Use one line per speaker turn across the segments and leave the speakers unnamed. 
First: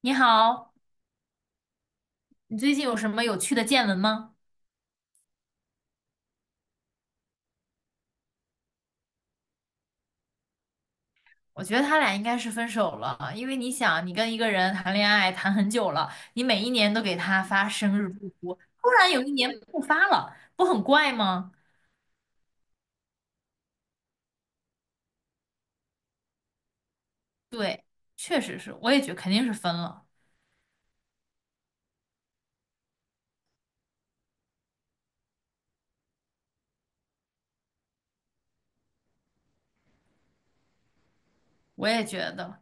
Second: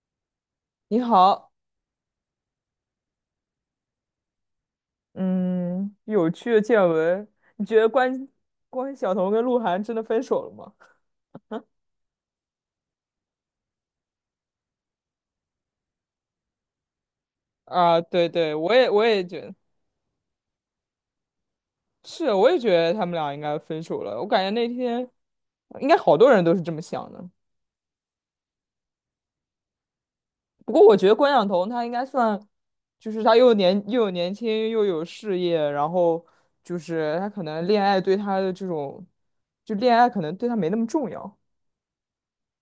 你好，
你好，
你最近有什么有趣的见闻吗？
嗯，有趣的见闻，你觉得关晓彤跟鹿晗真的分手了吗？
我觉得他俩应该是分手了，因为你想，你跟一个人谈恋爱谈很久了，你每一年都给他发生
啊，
日
对
祝
对，
福，
我
突
也我
然有
也
一
觉
年
得
不发了，不很怪吗？
是，我也觉得他们俩应该分手了。我感觉那天应该好多人都是这么想的。
对，确实是，我也觉肯定是分了，
不过我觉得关晓彤她应该算，就是她又有年轻又有事业，然后就是她可能恋爱对她的这种，就恋爱可能对她没那么重要。
我也觉得。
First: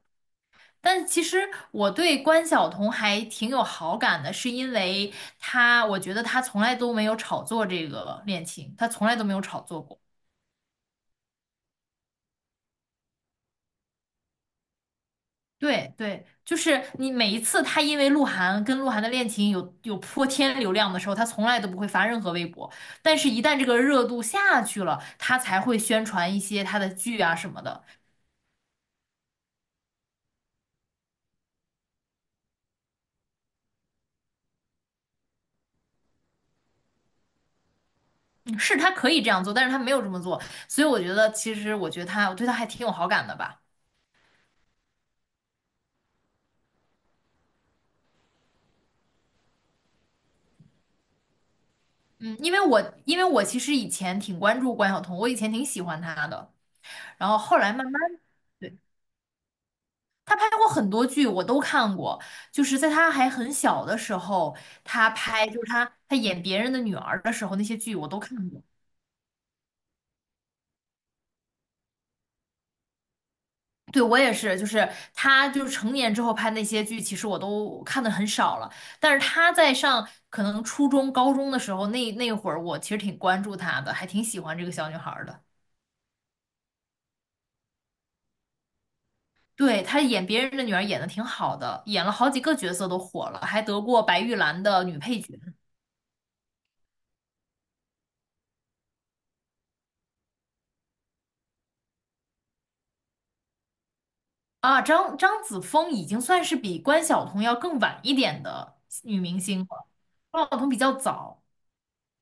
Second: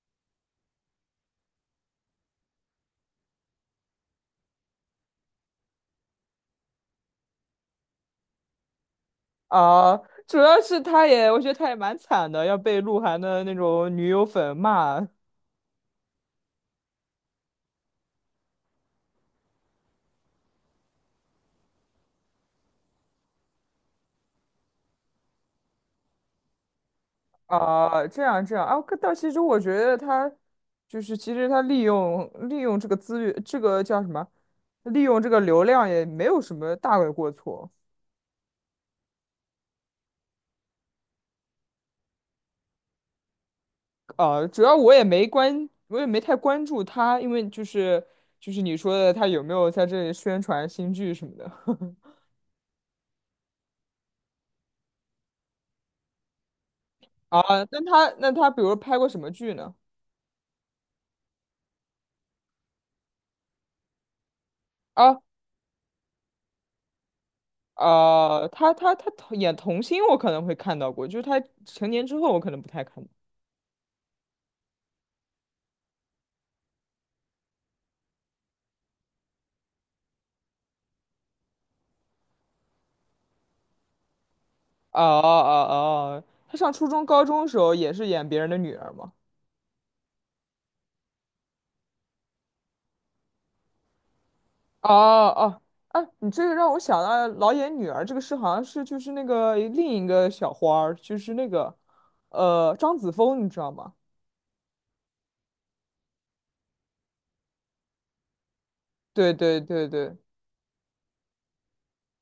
但其实我对关晓彤还挺有好感的，是因为她，我觉得她从来都没有炒作这个恋情，她从来都没有炒作
啊，
过。
主要是他也，我觉得他也蛮惨的，要被鹿晗的那种女友粉骂。
对对，就是你每一次他因为鹿晗跟鹿晗的恋情有泼天流量的时候，他从来都不会发任何微博，但是一旦这个热度下去了，他才会宣传一些他的剧啊什么的。
啊，这样这样啊，可但其实我觉得他就是其实他利用这个资源，这个叫什么？利用这个流量也没有什么大的过错。
嗯，是他可以这样做，但是他没有这么做，所以我觉得其实我觉得他我对他还挺有好感的吧。
啊，主要我也没关，我也没太关注他，因为就是你说的他有没有在这里宣传新剧什么的。
嗯，因为我其实以前挺关注关晓彤，我以前挺喜欢她的，然后
啊？
后来
那
慢慢。
他那他比如
对。
拍过什么剧呢？
他拍过很多剧，我都看过。就是在他还很小的时候，他
啊？
拍就是他演别人的女儿的时候，那些剧我都看
啊、
过。
他演童星，我可能会看到过，就是他成年之后，我可能不太看到。
对，我也是，就是他就是成年之后拍那些剧，其实我都看的很少了。但是他在上可能初中、高中的时候，那会儿我其实挺关注他的，还挺喜欢这个小女
哦
孩
哦
儿的。
哦，他上初中、高中的时候也是演别人的女儿嘛。
对，她演别人的女儿演的挺好的，演了好几个角色都火了，还得过白玉兰的
哦
女配角。
哦，哎、你这个让我想到老演女儿这个事，好像是就是那个另一个小花儿，就是那个张子枫，你知道吗？
啊，张子枫已经算是比关晓彤要更晚一点的女
对
明
对
星了，
对对，
关晓彤比较早，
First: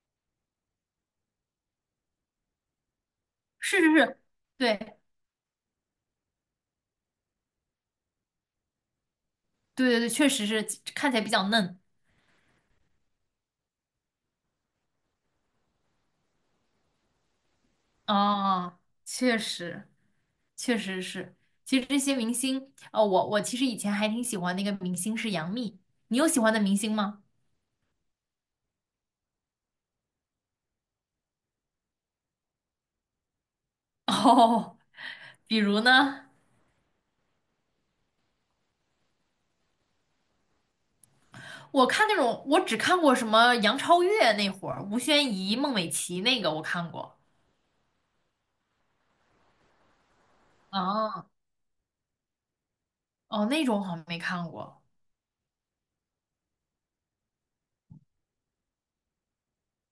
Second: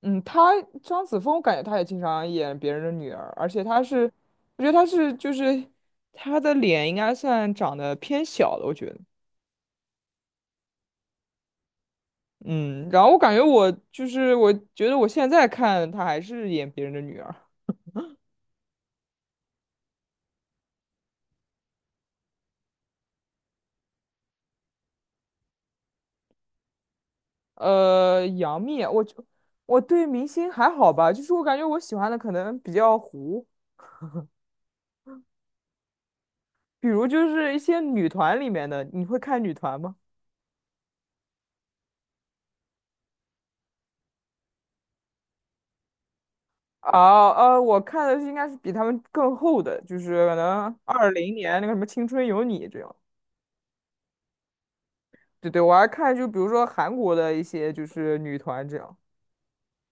嗯，他张子枫，我感觉他也经常演别人的女儿，而且
是
他
是
是，
是，
我觉得他
对
是就是他的脸应该算长得偏小的，我觉得。
对对对，确实是看起来比较嫩
嗯，然后我感觉我就是我觉得我现在看她还是演别人的女儿。
啊，确实确实是。其实这些明星，哦，我其实以前还挺喜欢那个明星是杨幂，你有喜欢的明星吗？
杨幂，我对明星还好吧，就是我感觉我喜欢的可能比较糊，
哦，比如呢，
比如就是一些女团里面的，你会看女团吗？
我看那种我只看过什么杨超越那会儿，吴宣仪、孟美岐那个我看过。
啊，我看的是应该是比他们更后的，就是可能二
啊。
零年那个什么《青春有你》这样。
哦，那种好像没看过。
对对，我还看就比如说韩国的一些就是女团这样。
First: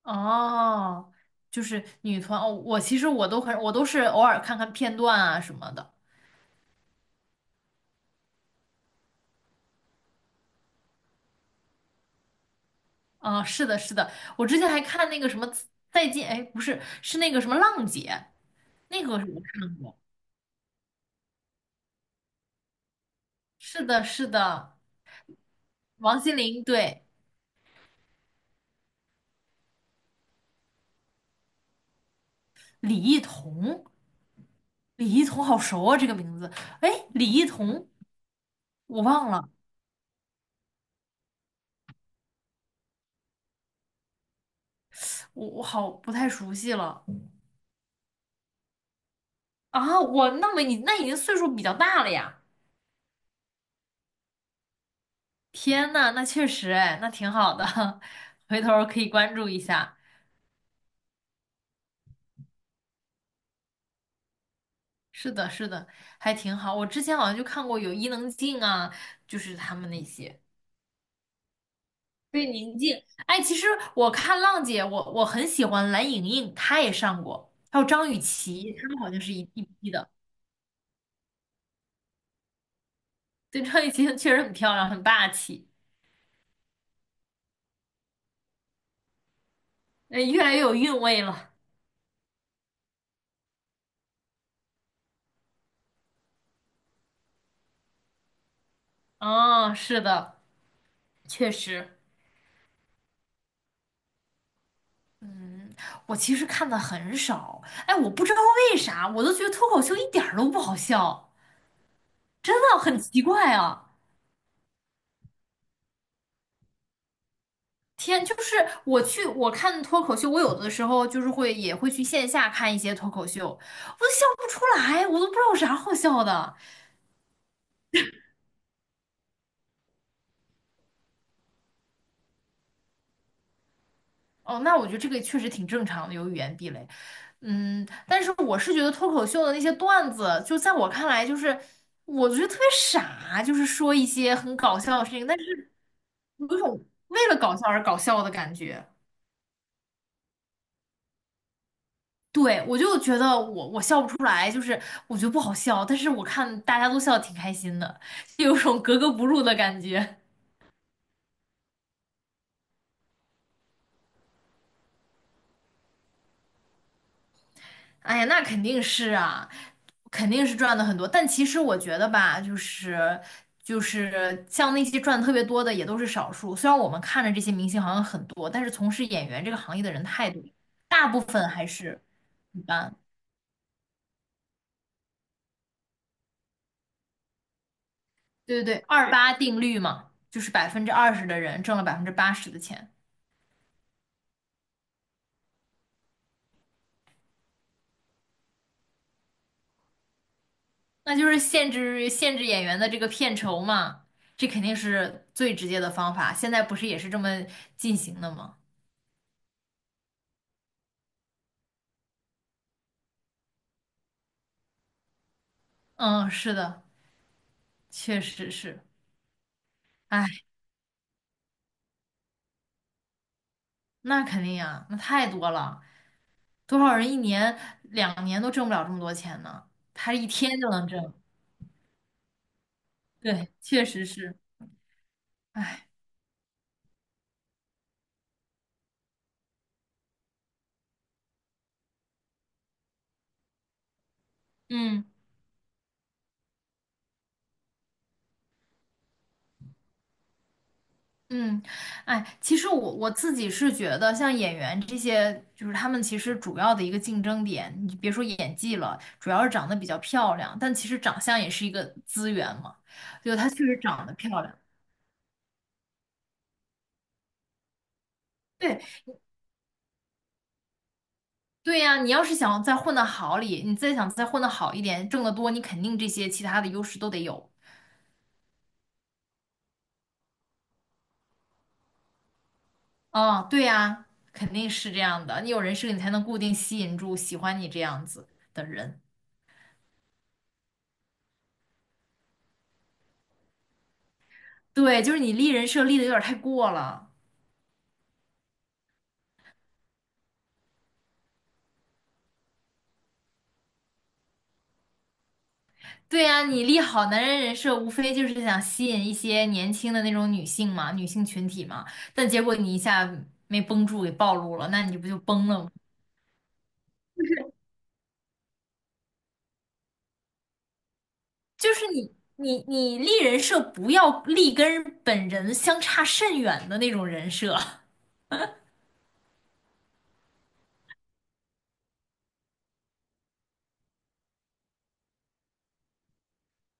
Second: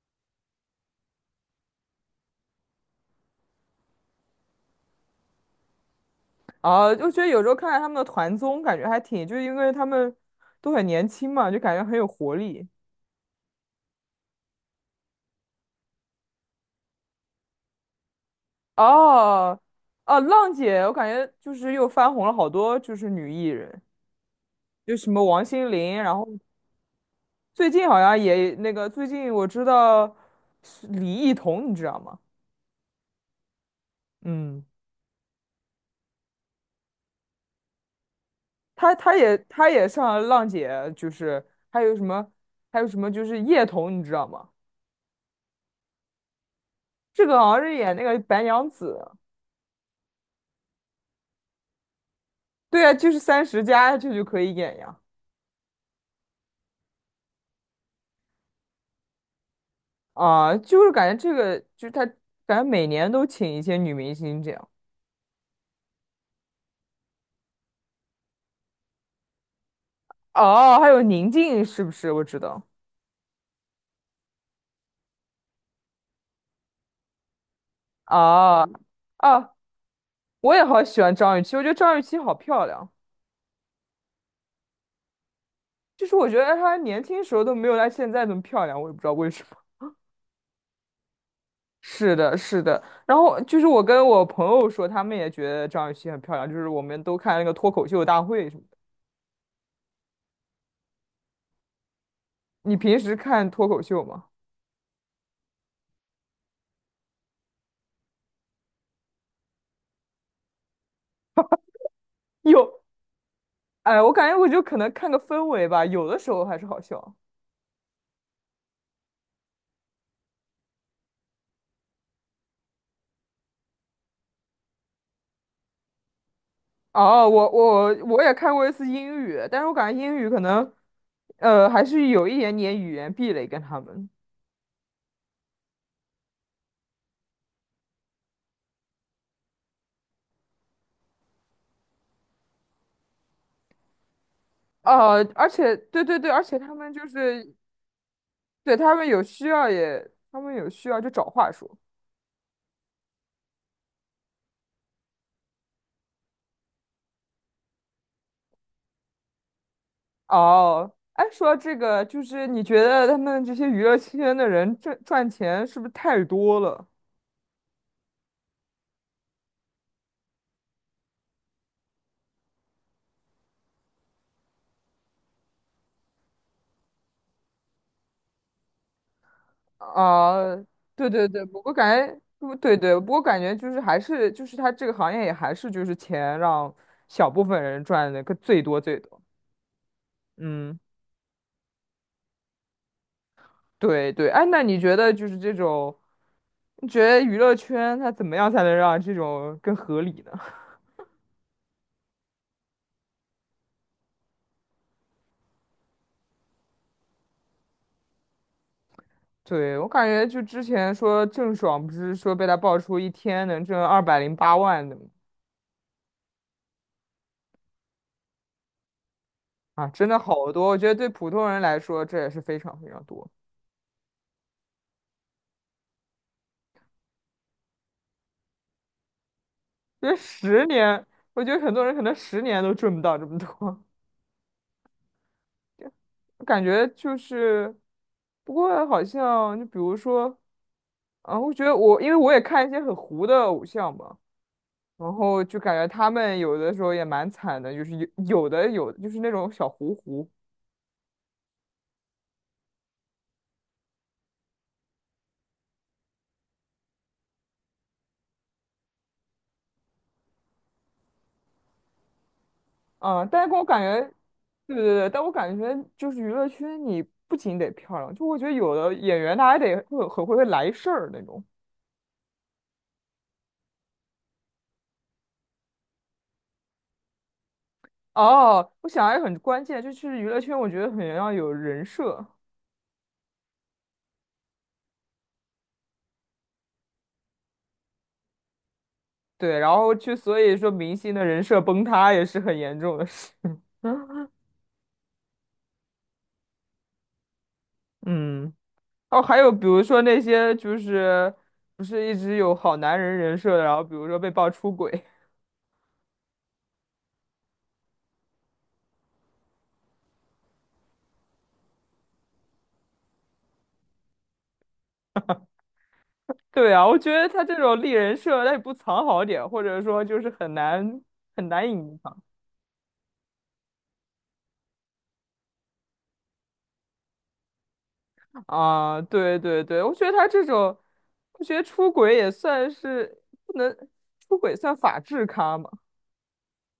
哦，就是女团哦，我其实我都很，我都是偶尔看看片段啊什么的。
啊，就觉得有时候看看他们的团综，感觉还挺，就是因为他们都很年轻嘛，就感觉很有活力。
啊、是的，是的，我之前还看那个什么再见，哎，不是，是那个什么浪姐，那个我
哦，
看过。
哦，浪姐，我感觉就是又翻红了好多，就是女艺人，
是的，是的，
就什么王心凌，然
王心
后
凌，对，
最近好像也那个，最近我知道是李艺彤，你知道吗？
李艺彤，
嗯，
李艺彤好熟啊，这个名字。哎，李艺彤，
她
我
她
忘
也
了，
她也上了浪姐，就是还有什么还有什么就是叶童，你知道吗？
我我好不太熟悉了
这个好像是演那个白娘子，
啊。我那么你那已经岁数比较大了呀。
对啊，就是30+这就可以演呀。
天呐，那确实哎，那挺好的，回头儿可以关注一下。
啊，就是感觉这个，就是他感觉每年都请一些女明星这样。
是的，是的，还挺好。我之前好像就看过有伊能静啊，就是他们那些。
哦，还有宁静是不是？我知
对，
道。
宁静。哎，其实我看浪姐，我很喜欢蓝盈莹，她也上过，还有张雨
啊
绮，她们好像是一
啊，
一批的。
我也好喜欢张雨绮，我觉得张雨绮好漂亮。
对，张雨绮确实很漂亮，很霸气，
就是我觉得她年轻时候都没有她现在那么漂亮，我也不知道为什么。
哎，越来越有韵味了。
是的，是的。然后就是我跟我朋友说，他们也觉得张雨绮很漂亮，就是我们都看那个脱口秀大会什么的。
哦，是的，确实。
你平时看脱口秀吗？
嗯，我其实看的很少，哎，我不知道为啥，我都觉得脱口秀一点儿都不好笑，真的
有，
很奇怪啊！
哎，我感觉我就可能看个氛围吧，有的时候还是好笑。
天，就是我看脱口秀，我有的时候就是会也会去线下看一些脱口秀，我都笑不出来，我都不知道有啥好笑的。
哦，我也看过一次英语，但是我感觉英语可能，还是有一点点语言壁垒跟他们。
哦，那我觉得这个确实挺正常的，有语言壁垒。嗯，但是我是觉得脱口秀的那些段子，就在我看来，就是我觉得特别傻，就是说一些很搞笑的事情，但
而
是。
且对对对，而
有一
且他
种
们就
为了
是
搞笑而搞笑的感
对
觉。
他们有需要也，他们有需要就找话说。
对，我就觉得我笑不出来，就是我觉得不好笑，但是我看大家都笑得挺开心的，就有种格格不入的感觉。
哦，哎，说到这个，就是你觉得他们这些娱乐圈的人赚钱是不是太多了？
哎呀，那肯定是啊，肯定是赚的很多。但其实我觉得吧，就是就是像那些赚得特别多的也都是少数。虽然我们看着这些明星好像很多，但是从事演员这个行业的人太多，
啊，对
大部
对对，
分
不
还
过感
是
觉不
一
对
般。
对，不过感觉就是还是就是他这个行业也还是就是钱让小部分人赚的个最
对对
多
对，
最
二
多。
八定律嘛，就是百
嗯，
分之二十的人挣了百分之八十的钱，
对对，哎，那你觉得就是这种，你觉得娱乐圈它怎么样才能让这种更合理呢？
那就是限制演员的这个片酬嘛，这肯定是最直接的方法。现在不是也是这么进行的吗？
对，我感觉就之前说郑爽不是说被他爆出一天能挣208万的吗？
嗯，是的，确实是。
啊，真的
哎，
好多，我觉得对普通人来说这也是非常非常多。
那肯定呀，那太多了，多少人一年两年都挣不了这么多钱呢？
因
他
为
一天
十
就能
年，
挣，
我觉得很多人可能十年都赚不到这么
对，
多，
确实是。哎，
感觉就是，不过好像就比如说，啊，我觉得因为我也看一些很糊的偶像嘛，
嗯。
然后就感觉他们有的时候也蛮惨的，就是有就是那种小糊糊，
嗯，哎，其实我我自己是觉得，像演员这些，就是他们其实主要的一个竞争点，你别说演技了，主要是长得比较漂亮，但其实长相也是一个资源嘛，
啊，
就
但是
她
给
确
我
实
感
长
觉，
得漂亮。
对对对，但我感觉就是娱乐圈你不仅得漂亮，就我觉得有的
对，
演员他还得会很会来事儿那种。
对呀，你要是想再混得好里，你再想再混得好一点，挣得多，你肯定这些其他的优势都得有。
哦，我想还有很关键，就是娱乐圈，我觉得很要有人设，
啊，对呀，肯定是这样的，你有人设，你才能固定吸引住喜欢你这样子的人。
对，然后就所以说明星的人设崩塌也是很严重的事。
对，就是你立人设立的有点太过了。
嗯，哦，还有比如说那些就是不是一直有好男人人设的，然后比如说被爆出轨，
对呀，你立好男人人设，无非就是想吸引一些年轻的那种女性嘛，女性群体嘛。但结果你一下没绷住，给暴露了，那你不就崩了吗？
对啊，我觉得他这种立人设，他也不藏好点，或者说就是很难很难
就是
隐
你
藏
你你立人设，不要立跟本人相差甚远的那种人设。
啊。对对对，我觉得他这种，我觉得出轨也算是不能出轨算法制咖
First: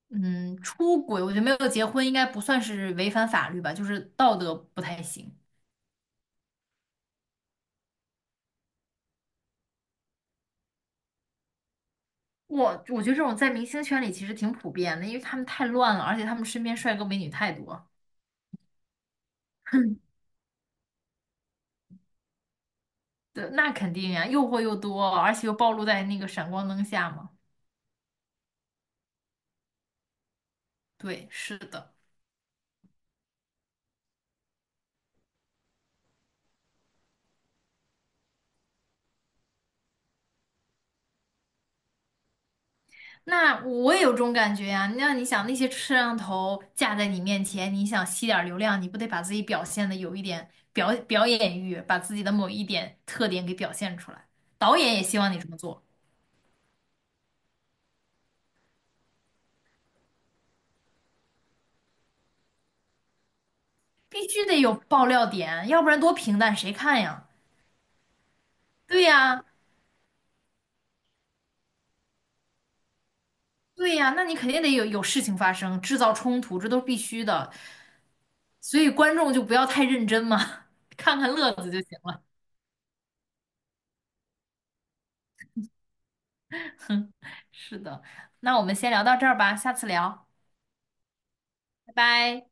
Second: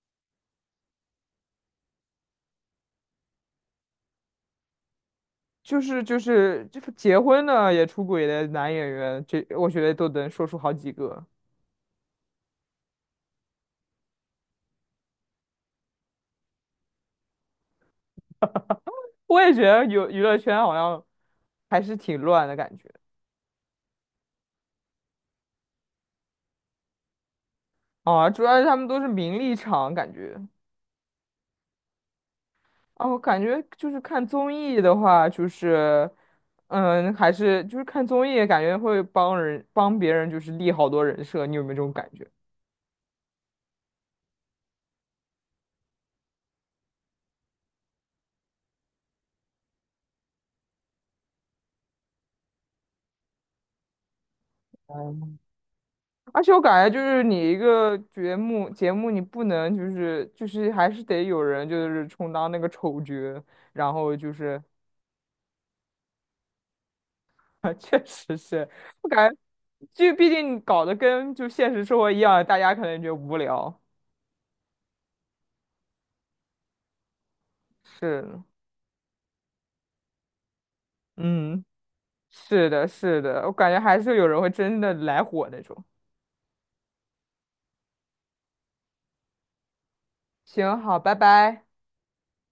嗯，出轨，我觉得没有结婚应该不算是违反法律吧，就是道德不太行。
就是结婚的也出轨的男演员，这我觉得都能说出好几个。
我觉得这种在明星圈里其实挺普遍的，因为他们太乱了，而且他们身边帅哥美女太多。
我也觉得有 娱乐圈好像还是挺乱的感觉
对，那肯定呀，诱惑又多，而且又暴露在那个闪光灯下嘛。
啊，主要是他们都是名利场感觉
对，是的。
啊，我感觉就是看综艺的话，就是还是就是看综艺感觉会帮别人就是立好多人设，你有没有这种感觉？
那我也有这种感觉呀。那你想，那些摄像头架在你面前，你想吸点儿流量，你不得把自己表现的有一点表演欲，把自己的某一点特点给表现出来。导演也希望你这么做，
而且我感觉就是你一个节目，你不能就是还是得有人就是充当那个丑角，然后
必
就
须得
是
有爆料点，要不然多平淡谁看呀？
确实是
对
我感
呀，
觉，就毕竟你搞得跟就现实生活一样，大家可能觉得无聊。
对呀，那你肯定得有事情发生，制造冲突，这都是必须的。
是，
所以观众就不要太认真嘛，看看乐
嗯，
子就行了。
是的，是的，我感觉还是有人会真的来火那种。
是的，那我们先聊到这儿吧，下次聊，
行，好，拜拜。
拜拜。